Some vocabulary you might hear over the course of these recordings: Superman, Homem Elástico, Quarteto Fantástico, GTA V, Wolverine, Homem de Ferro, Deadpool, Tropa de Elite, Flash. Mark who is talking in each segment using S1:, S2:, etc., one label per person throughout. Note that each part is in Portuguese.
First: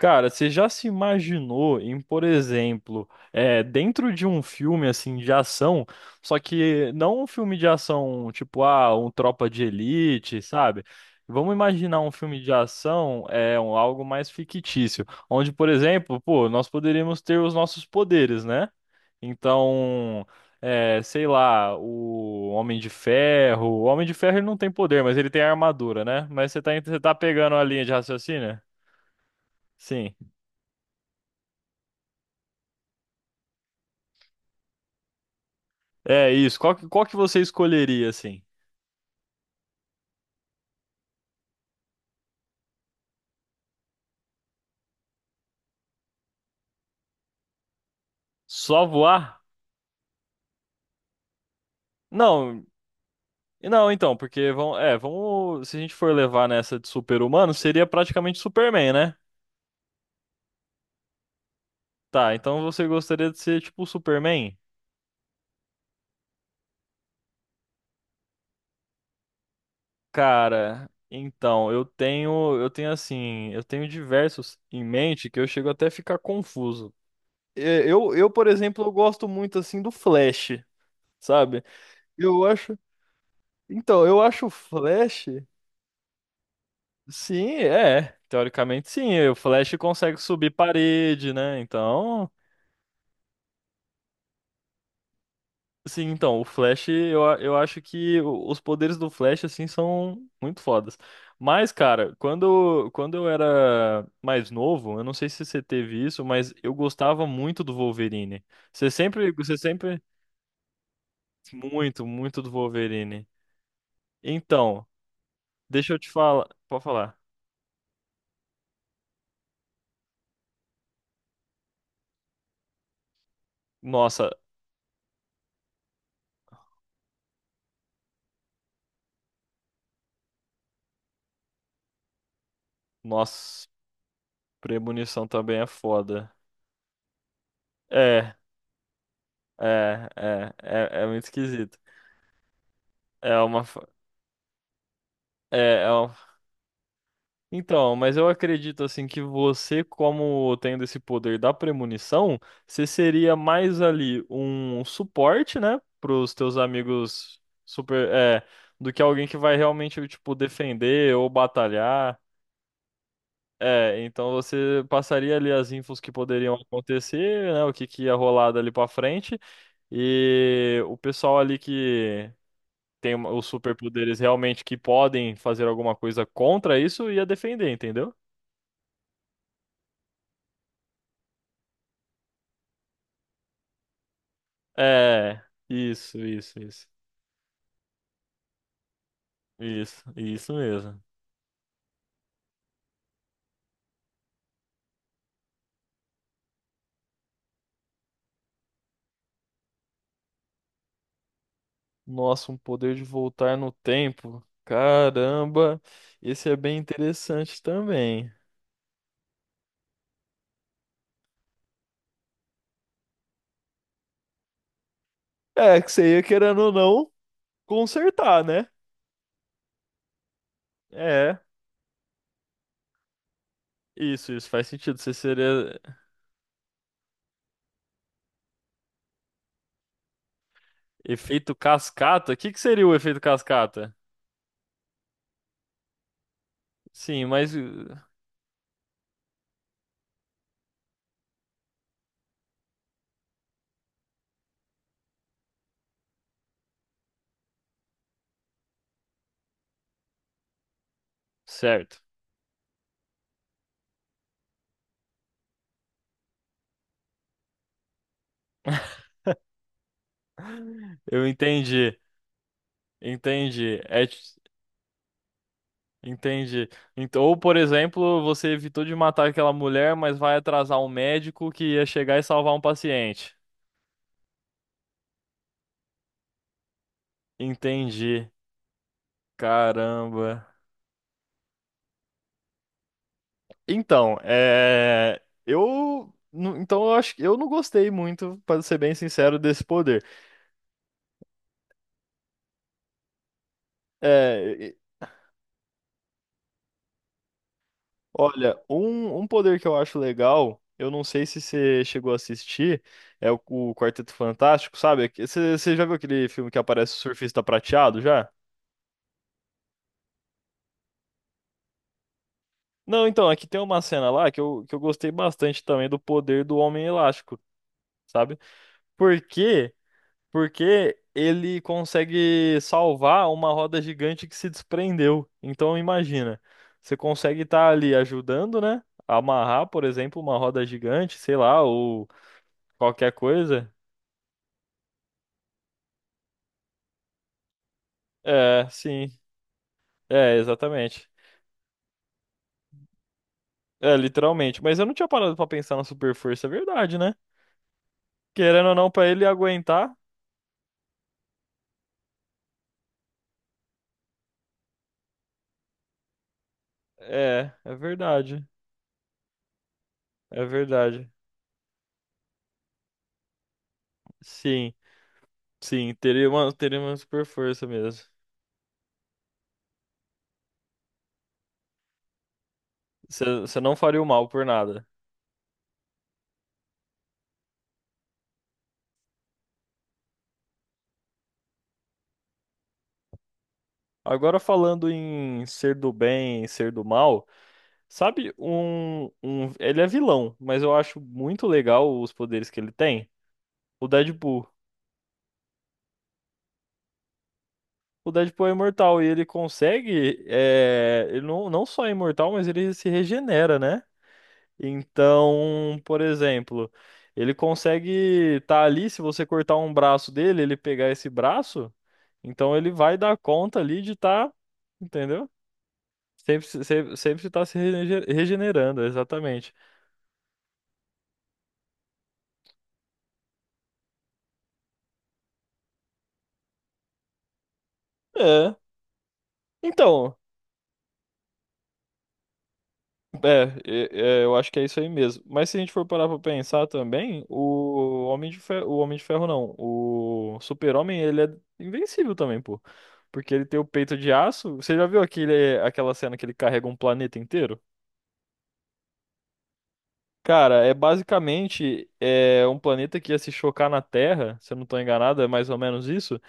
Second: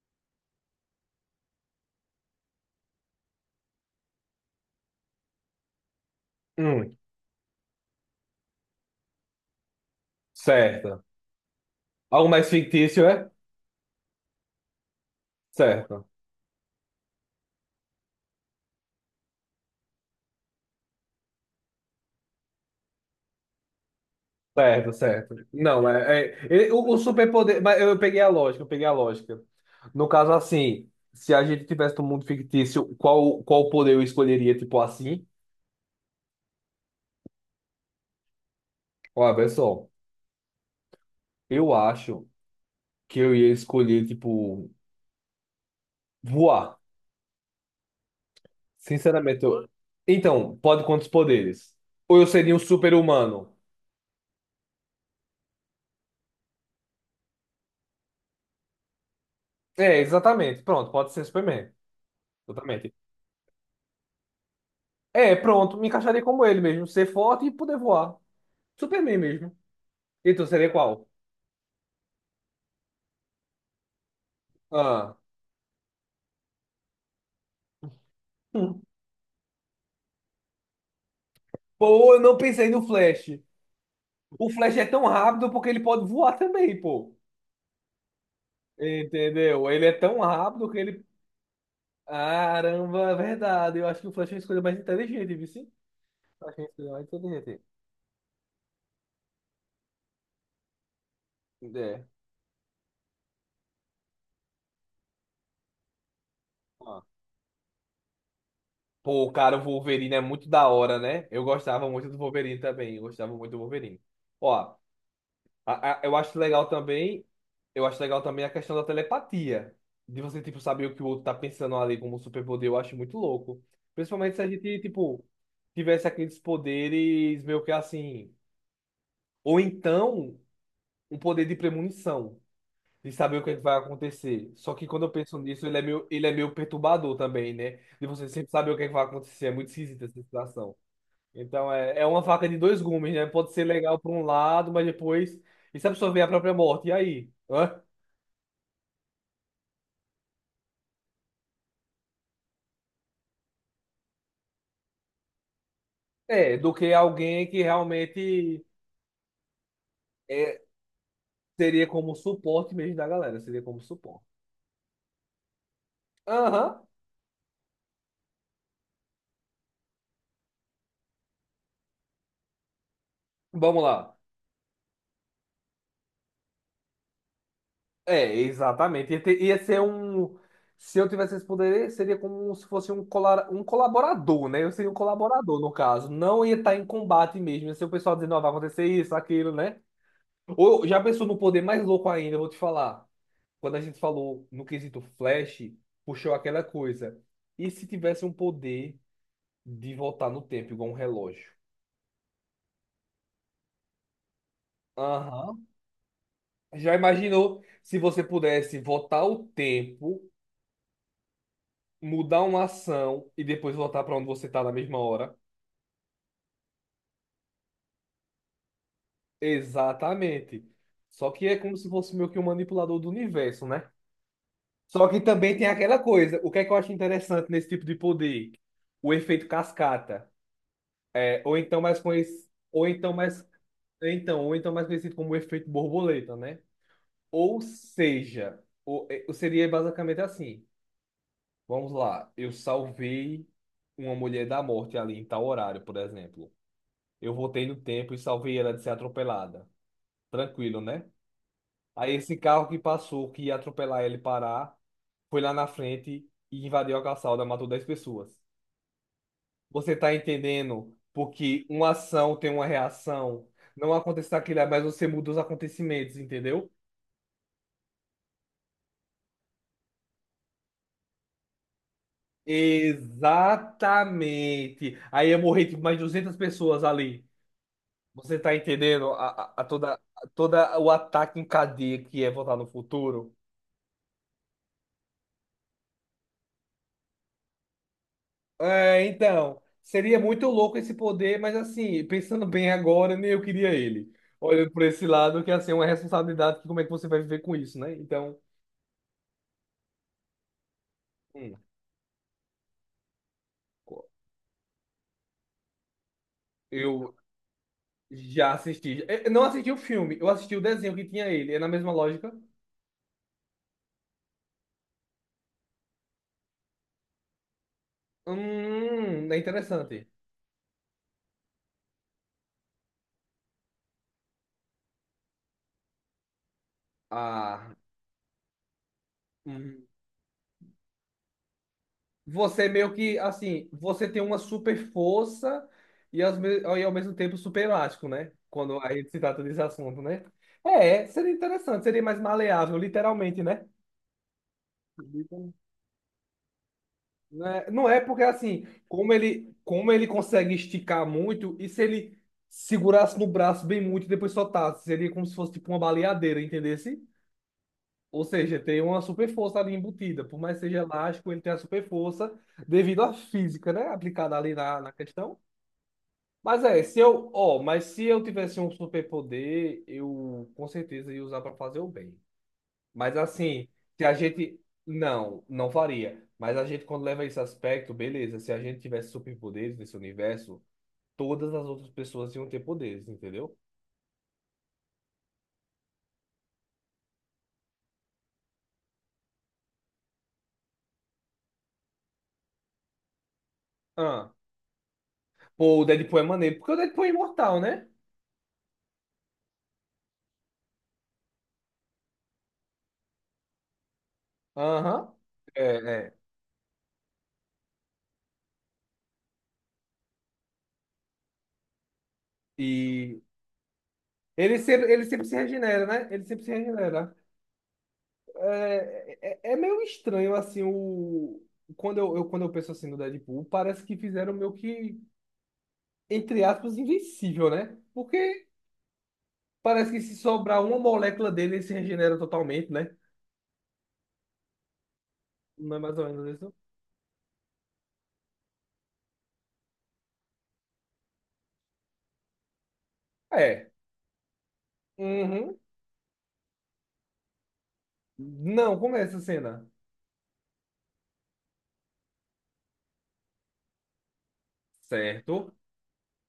S1: Cara, você já se imaginou em, por exemplo, dentro de um filme assim de ação, só que
S2: Hum,
S1: não um filme de ação tipo, um Tropa de Elite, sabe?
S2: certo.
S1: Vamos imaginar um
S2: Algo
S1: filme
S2: mais
S1: de
S2: fictício,
S1: ação,
S2: é?
S1: algo mais fictício, onde, por
S2: Certo,
S1: exemplo, pô, nós poderíamos ter os nossos poderes, né? Então, sei lá, o Homem de Ferro ele não tem
S2: certo,
S1: poder, mas ele
S2: certo.
S1: tem
S2: Não,
S1: armadura, né?
S2: é, é-
S1: Mas você tá,
S2: ele- o, o
S1: você tá pegando
S2: superpoder.
S1: a
S2: Mas
S1: linha de
S2: eu peguei a
S1: raciocínio?
S2: lógica, eu peguei a lógica. No
S1: Sim.
S2: caso, assim, se a gente tivesse um mundo fictício, qual poder eu escolheria, tipo assim?
S1: É isso. Qual que você escolheria, assim?
S2: Olha, pessoal, eu acho que eu ia escolher, tipo, voar.
S1: Só voar?
S2: Sinceramente, eu... Então, pode quantos poderes? Ou eu seria um
S1: Não,
S2: super-humano?
S1: não, então, porque vamos, se a gente for levar nessa de super-humano, seria praticamente Superman, né?
S2: É, exatamente. Pronto, pode ser Superman.
S1: Tá, então você
S2: Exatamente.
S1: gostaria de ser tipo o Superman?
S2: É, pronto, me encaixaria como ele mesmo, ser forte e poder voar. Superman mesmo. E tu seria
S1: Cara,
S2: qual?
S1: então, eu tenho, eu tenho diversos em
S2: Ah.
S1: mente que eu chego até a ficar confuso. É, Eu, eu, por
S2: Hum.
S1: exemplo, eu gosto muito assim do Flash, sabe?
S2: Pô, eu não
S1: Eu
S2: pensei
S1: acho,
S2: no Flash.
S1: então, eu acho o
S2: O Flash é tão
S1: Flash.
S2: rápido porque ele pode voar também, pô.
S1: Sim, é. Teoricamente, sim. E o
S2: Entendeu?
S1: Flash
S2: Ele é
S1: consegue
S2: tão
S1: subir
S2: rápido que ele.
S1: parede, né? Então,
S2: Caramba, é verdade. Eu acho que o Flash é a escolha mais inteligente, viu? Sim?
S1: sim, então, o
S2: Eu acho que é a
S1: Flash,
S2: escolha mais
S1: eu
S2: inteligente.
S1: acho que os poderes do Flash, assim, são muito fodas. Mas,
S2: É.
S1: cara, quando eu era mais novo, eu não sei se você teve isso, mas eu
S2: Ah.
S1: gostava muito do Wolverine. Você
S2: Pô,
S1: sempre, você
S2: cara, o
S1: sempre,
S2: Wolverine é muito da hora, né? Eu gostava
S1: muito,
S2: muito do
S1: muito do
S2: Wolverine também. Eu
S1: Wolverine.
S2: gostava muito do Wolverine. Ó.
S1: Então,
S2: A-
S1: deixa eu
S2: a-
S1: te
S2: Eu acho
S1: falar,
S2: legal
S1: pode falar.
S2: também, eu acho legal também a questão da telepatia. De você, tipo, saber o que o outro tá pensando ali como superpoder, eu acho muito louco.
S1: Nossa,
S2: Principalmente se a gente, tipo, tivesse aqueles poderes meio que assim. Ou então, um poder de premonição, de saber o que é que
S1: nossa,
S2: vai acontecer. Só que quando eu
S1: premonição
S2: penso
S1: também
S2: nisso,
S1: é
S2: ele é meio, ele
S1: foda.
S2: é meio perturbador também, né? De você
S1: É.
S2: sempre saber o que é que vai acontecer. É muito esquisita
S1: É,
S2: essa
S1: é,
S2: situação.
S1: é, é muito
S2: Então
S1: esquisito.
S2: é uma faca de dois gumes, né?
S1: É
S2: Pode ser
S1: uma, fa-
S2: legal por um lado, mas depois. E
S1: é,
S2: se
S1: é uma...
S2: absorver a própria morte? E aí? Hã?
S1: Então, mas eu acredito assim que você, como tendo esse poder da premonição, você seria mais ali um suporte, né, pros
S2: É,
S1: teus
S2: do que
S1: amigos
S2: alguém que
S1: super,
S2: realmente
S1: do que alguém que vai realmente tipo
S2: é,
S1: defender ou
S2: seria como
S1: batalhar.
S2: suporte mesmo da galera. Seria como
S1: É,
S2: suporte.
S1: então você passaria ali as infos que poderiam
S2: Aham.
S1: acontecer, né, o que que ia rolar dali pra frente e o pessoal ali que tem os
S2: Vamos lá.
S1: superpoderes realmente que podem fazer alguma coisa contra isso, ia defender, entendeu?
S2: É, exatamente. Ia ser um. Se eu tivesse esse poder, seria como se fosse um colaborador, né? Eu seria um
S1: É,
S2: colaborador, no caso.
S1: isso,
S2: Não ia
S1: isso,
S2: estar em
S1: isso.
S2: combate mesmo. Ia ser o pessoal dizendo, ó, vai acontecer isso, aquilo, né?
S1: Isso
S2: Ou
S1: mesmo.
S2: já pensou no poder mais louco ainda, eu vou te falar. Quando a gente falou no quesito Flash, puxou aquela coisa. E se tivesse um poder de voltar no tempo, igual um relógio?
S1: Nossa, um poder de voltar no tempo.
S2: Aham.
S1: Caramba, esse é bem
S2: Já
S1: interessante
S2: imaginou se você
S1: também.
S2: pudesse voltar o tempo, mudar uma ação e depois voltar para onde você tá na mesma hora?
S1: É, que você ia querendo ou não consertar, né?
S2: Exatamente. Só
S1: É,
S2: que é como se fosse meio que um manipulador do universo, né?
S1: isso faz sentido.
S2: Só
S1: Você
S2: que também tem
S1: seria
S2: aquela coisa. O que é que eu acho interessante nesse tipo de poder? O efeito cascata. É,
S1: efeito cascata? O que que seria
S2: ou
S1: o
S2: então
S1: efeito
S2: mais
S1: cascata?
S2: Ou então mais conhecido como efeito borboleta, né?
S1: Sim, mas
S2: Ou seja, seria basicamente assim. Vamos lá, eu salvei uma mulher da morte ali em tal horário, por exemplo. Eu voltei no tempo e salvei ela de ser atropelada. Tranquilo, né?
S1: certo.
S2: Aí esse carro que passou, que ia atropelar ele parar, foi lá na frente e invadiu a calçada, matou 10 pessoas. Você tá entendendo?
S1: Eu
S2: Porque uma
S1: entendi,
S2: ação tem uma reação.
S1: entendi.
S2: Não
S1: É,
S2: aconteceu aquilo, mas você muda os acontecimentos,
S1: entendi.
S2: entendeu?
S1: Então, ou, por exemplo, você evitou de matar aquela mulher, mas vai atrasar um médico que ia chegar e salvar um paciente.
S2: Exatamente. Aí ia morrer tipo, mais 200 pessoas ali.
S1: Entendi.
S2: Você tá entendendo
S1: Caramba.
S2: a toda o ataque em cadeia que é voltar no futuro?
S1: Então, é. Então, eu acho que eu não gostei muito, para ser bem
S2: É,
S1: sincero,
S2: então,
S1: desse poder.
S2: seria muito louco esse poder, mas assim, pensando bem agora, nem eu queria ele.
S1: É.
S2: Olhando por esse lado, que assim, é uma responsabilidade, que como é que você vai viver com isso, né? Então,
S1: Olha, um poder que eu acho legal, eu não sei se
S2: hum,
S1: você chegou a assistir, é o Quarteto Fantástico, sabe? Você já viu aquele filme que aparece o
S2: eu
S1: surfista prateado já?
S2: já assisti. É, eu não assisti o filme, eu assisti o desenho que tinha ele. É na mesma lógica.
S1: Não, então, aqui tem uma cena lá que eu gostei bastante também do poder do Homem Elástico, sabe? Por
S2: É
S1: quê?
S2: interessante.
S1: Porque ele consegue salvar uma roda gigante que se desprendeu. Então, imagina, você consegue estar
S2: Ah.
S1: ali ajudando, né? A amarrar, por
S2: Hum.
S1: exemplo, uma roda gigante, sei lá, ou
S2: Você é meio
S1: qualquer
S2: que, assim,
S1: coisa.
S2: você tem uma super força e, e ao mesmo tempo super elástico, né?
S1: É,
S2: Quando a
S1: sim.
S2: gente se trata desse assunto, né?
S1: É,
S2: É,
S1: exatamente.
S2: seria interessante, seria mais maleável, literalmente, né?
S1: É, literalmente. Mas eu não tinha parado pra
S2: Literal-
S1: pensar na super força, é verdade, né?
S2: Né? Não é porque assim,
S1: Querendo ou não, pra
S2: como
S1: ele
S2: ele,
S1: aguentar.
S2: como ele consegue esticar muito, e se ele segurasse no braço bem muito e depois soltasse, seria como se fosse tipo uma baleadeira, entendesse?
S1: É, é
S2: Ou
S1: verdade.
S2: seja, tem uma super força ali embutida. Por
S1: É
S2: mais que seja
S1: verdade.
S2: elástico, ele tem a super força devido à física, né? Aplicada ali
S1: Sim,
S2: na questão.
S1: sim,
S2: Mas
S1: teria
S2: é,
S1: uma
S2: se
S1: super
S2: eu, ó,
S1: força
S2: mas
S1: mesmo.
S2: se eu tivesse um superpoder, eu com certeza ia usar para fazer o bem. Mas
S1: Você
S2: assim,
S1: não faria
S2: se
S1: o
S2: a
S1: mal por
S2: gente
S1: nada.
S2: não, não faria. Mas a gente quando leva esse aspecto, beleza, se a gente tivesse superpoderes nesse universo, todas as outras pessoas iam ter poderes, entendeu?
S1: Agora falando em ser do bem, ser do mal, sabe um, ele é vilão, mas eu acho muito legal os poderes que ele tem. O
S2: Ah,
S1: Deadpool.
S2: pô, o Deadpool é maneiro, porque o Deadpool é imortal, né?
S1: O Deadpool é imortal e ele consegue, ele não só é imortal, mas ele se regenera, né?
S2: Aham. É,
S1: Então, por
S2: é.
S1: exemplo, ele consegue estar ali, se você cortar um braço dele, ele pegar esse braço, então ele vai dar
S2: E
S1: conta ali de estar,
S2: ele sempre
S1: entendeu?
S2: se regenera, né? Ele sempre
S1: Sempre,
S2: se
S1: se- sempre,
S2: regenera.
S1: sempre tá se regenerando,
S2: É, é,
S1: exatamente.
S2: é meio estranho, assim. Quando eu penso assim no Deadpool, parece que fizeram meio que, entre aspas, invencível, né? Porque
S1: É.
S2: parece que
S1: Então,
S2: se sobrar uma molécula dele, ele se regenera totalmente, né?
S1: É, eu acho que é isso aí mesmo. Mas se a gente
S2: Não é
S1: for
S2: mais ou
S1: parar pra
S2: menos isso?
S1: pensar também, o Homem de Ferro, o Homem de Ferro não, o Super-Homem, ele é invencível também, pô. Porque ele tem o
S2: É.
S1: peito de aço. Você já viu aquele,
S2: Uhum.
S1: aquela cena que ele carrega um planeta inteiro?
S2: Não, como é essa cena?
S1: Cara, é basicamente, um planeta que ia se chocar na Terra, se eu não tô enganado, é mais
S2: Certo,
S1: ou menos isso.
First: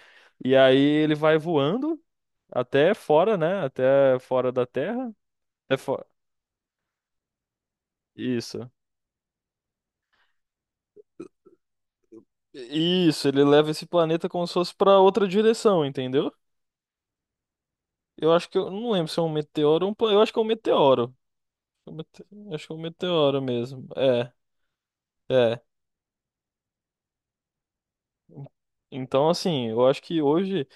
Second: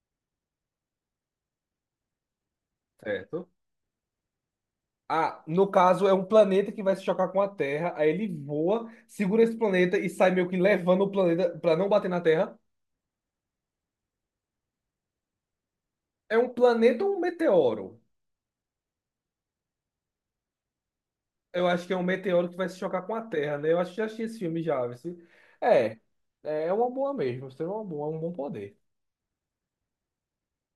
S1: E aí ele vai voando até fora,
S2: certo.
S1: né? Até fora da Terra.
S2: Ah, no
S1: Até fora.
S2: caso, é um planeta que vai se chocar com a Terra, aí ele
S1: Isso.
S2: voa, segura esse planeta e sai meio que levando o planeta pra não bater na Terra.
S1: Isso, ele leva esse planeta como se fosse pra outra direção, entendeu?
S2: É um planeta ou um meteoro?
S1: Eu acho que eu não lembro se é um meteoro ou um planeta. Eu acho que é um meteoro.
S2: Eu acho
S1: Eu
S2: que é um
S1: mete-
S2: meteoro que
S1: Acho
S2: vai
S1: que é
S2: se
S1: um
S2: chocar com a
S1: meteoro
S2: Terra, né? Eu
S1: mesmo.
S2: acho que já assisti
S1: É,
S2: esse filme já, viu?
S1: é.
S2: É, é uma boa mesmo. Você é uma boa, é um bom poder.
S1: Então, assim, eu acho que hoje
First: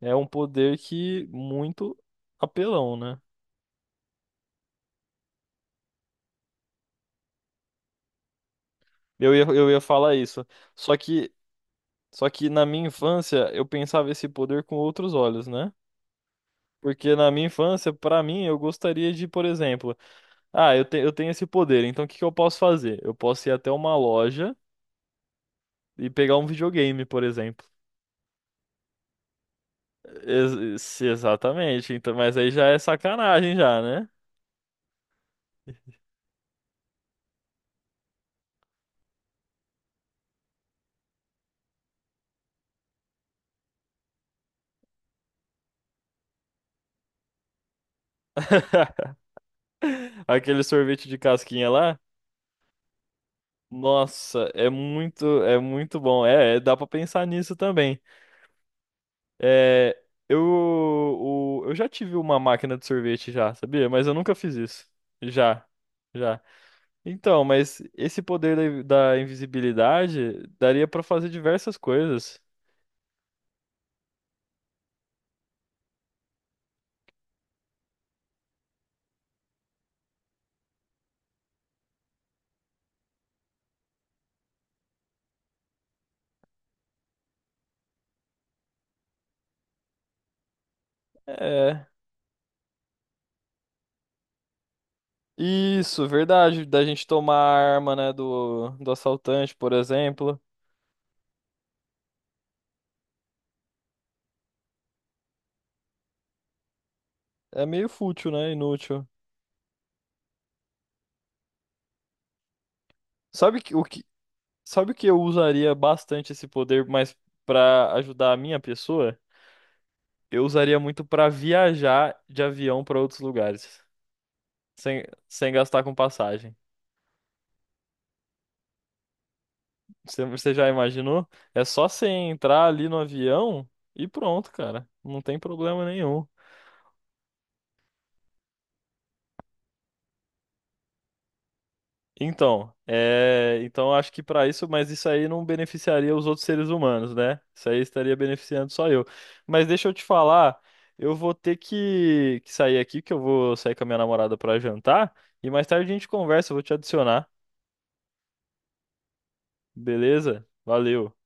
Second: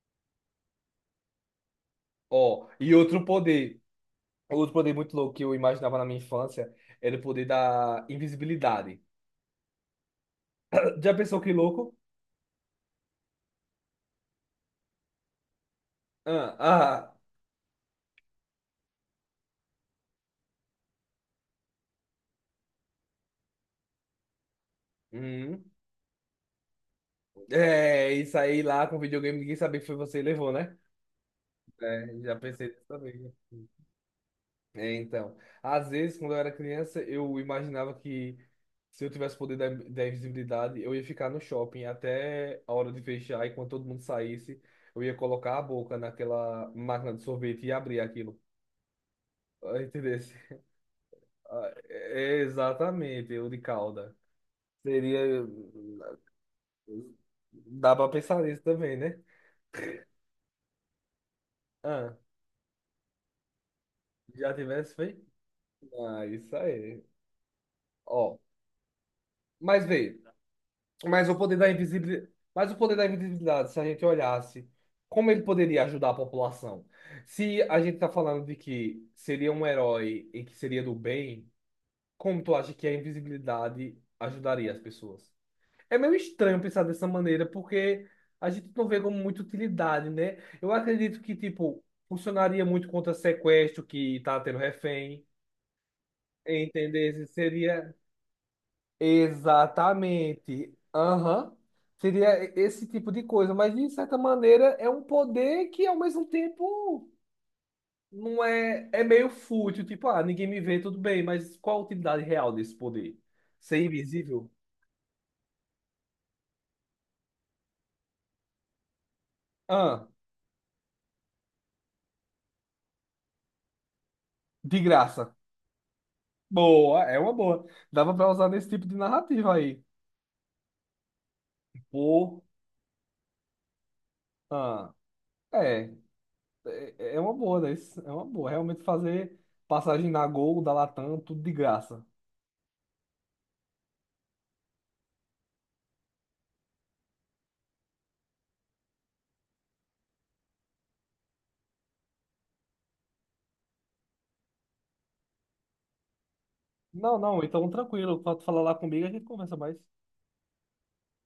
S1: é um poder que muito
S2: Ó, e
S1: apelão, né?
S2: outro poder, muito louco que eu imaginava na minha infância era o poder da invisibilidade.
S1: Eu ia falar isso. Só
S2: Já
S1: que,
S2: pensou que louco?
S1: só que na minha infância eu pensava esse poder com outros olhos, né?
S2: Ah, ah,
S1: Porque na minha infância, pra mim, eu gostaria de, por exemplo, Ah, eu tenho esse poder, então o que que eu posso fazer? Eu posso ir até uma loja
S2: hum.
S1: e pegar um videogame, por exemplo.
S2: É, isso aí lá com videogame, ninguém sabia que foi você que levou, né?
S1: Exatamente, então,
S2: É,
S1: mas
S2: já
S1: aí já
S2: pensei
S1: é
S2: nisso também.
S1: sacanagem já, né?
S2: É, então, às vezes, quando eu era criança, eu imaginava que se eu tivesse o poder da invisibilidade, eu ia ficar no shopping até a hora de fechar, e quando todo mundo saísse, eu ia colocar a boca naquela máquina de sorvete e abrir aquilo. Ah, entendeu?
S1: Aquele sorvete de casquinha
S2: Ah,
S1: lá?
S2: exatamente, eu de calda.
S1: Nossa,
S2: Seria.
S1: é muito bom. É, é, dá pra pensar nisso
S2: Dá
S1: também.
S2: pra pensar nisso também, né?
S1: É, eu já tive
S2: Ah,
S1: uma máquina de sorvete já, sabia? Mas eu nunca
S2: já
S1: fiz isso.
S2: tivesse feito?
S1: Já,
S2: Ah,
S1: já.
S2: isso aí.
S1: Então, mas esse
S2: Ó,
S1: poder da
S2: mas veio.
S1: invisibilidade daria pra
S2: Mas
S1: fazer
S2: o poder da
S1: diversas
S2: invisibilidade,
S1: coisas.
S2: mas o poder da invisibilidade, se a gente olhasse, como ele poderia ajudar a população? Se a gente está falando de que seria um herói e que seria do bem, como tu acha que a invisibilidade ajudaria as pessoas? É meio estranho pensar dessa maneira, porque a gente não vê como muita utilidade, né? Eu acredito que, tipo,
S1: É.
S2: funcionaria muito contra sequestro que tá tendo refém,
S1: Isso, verdade. Da gente
S2: entender?
S1: tomar a
S2: Seria
S1: arma, né, do assaltante, por exemplo.
S2: Exatamente. Aham. Seria esse tipo de coisa, mas de certa maneira é um poder que ao mesmo tempo
S1: É meio fútil,
S2: não
S1: né?
S2: é, é
S1: Inútil.
S2: meio fútil, tipo, ah, ninguém me vê, tudo bem, mas qual a utilidade real desse poder?
S1: Sabe que, o
S2: Ser
S1: que,
S2: invisível?
S1: sabe o que eu usaria bastante esse poder, mas pra ajudar a minha pessoa?
S2: Ah,
S1: Eu usaria muito pra viajar de avião pra outros lugares,
S2: de
S1: sem,
S2: graça.
S1: sem gastar com passagem.
S2: Boa, é uma boa. Dava pra usar nesse tipo de narrativa aí.
S1: Você já imaginou? É só você
S2: Pô,
S1: entrar ali no avião e pronto, cara.
S2: ah,
S1: Não tem
S2: é,
S1: problema nenhum.
S2: é uma boa, né? Isso é uma boa. Realmente fazer passagem na Gol, da Latam, tudo de graça.
S1: Então, então acho que para isso, mas isso aí não beneficiaria os outros seres humanos, né? Isso aí estaria beneficiando só eu. Mas deixa eu te falar, eu vou ter que sair aqui, que eu vou sair com a minha namorada para jantar e mais tarde a gente conversa, eu vou te
S2: Não,
S1: adicionar,
S2: não, então tranquilo. Quando tu falar lá comigo, a gente conversa mais.
S1: beleza? Valeu.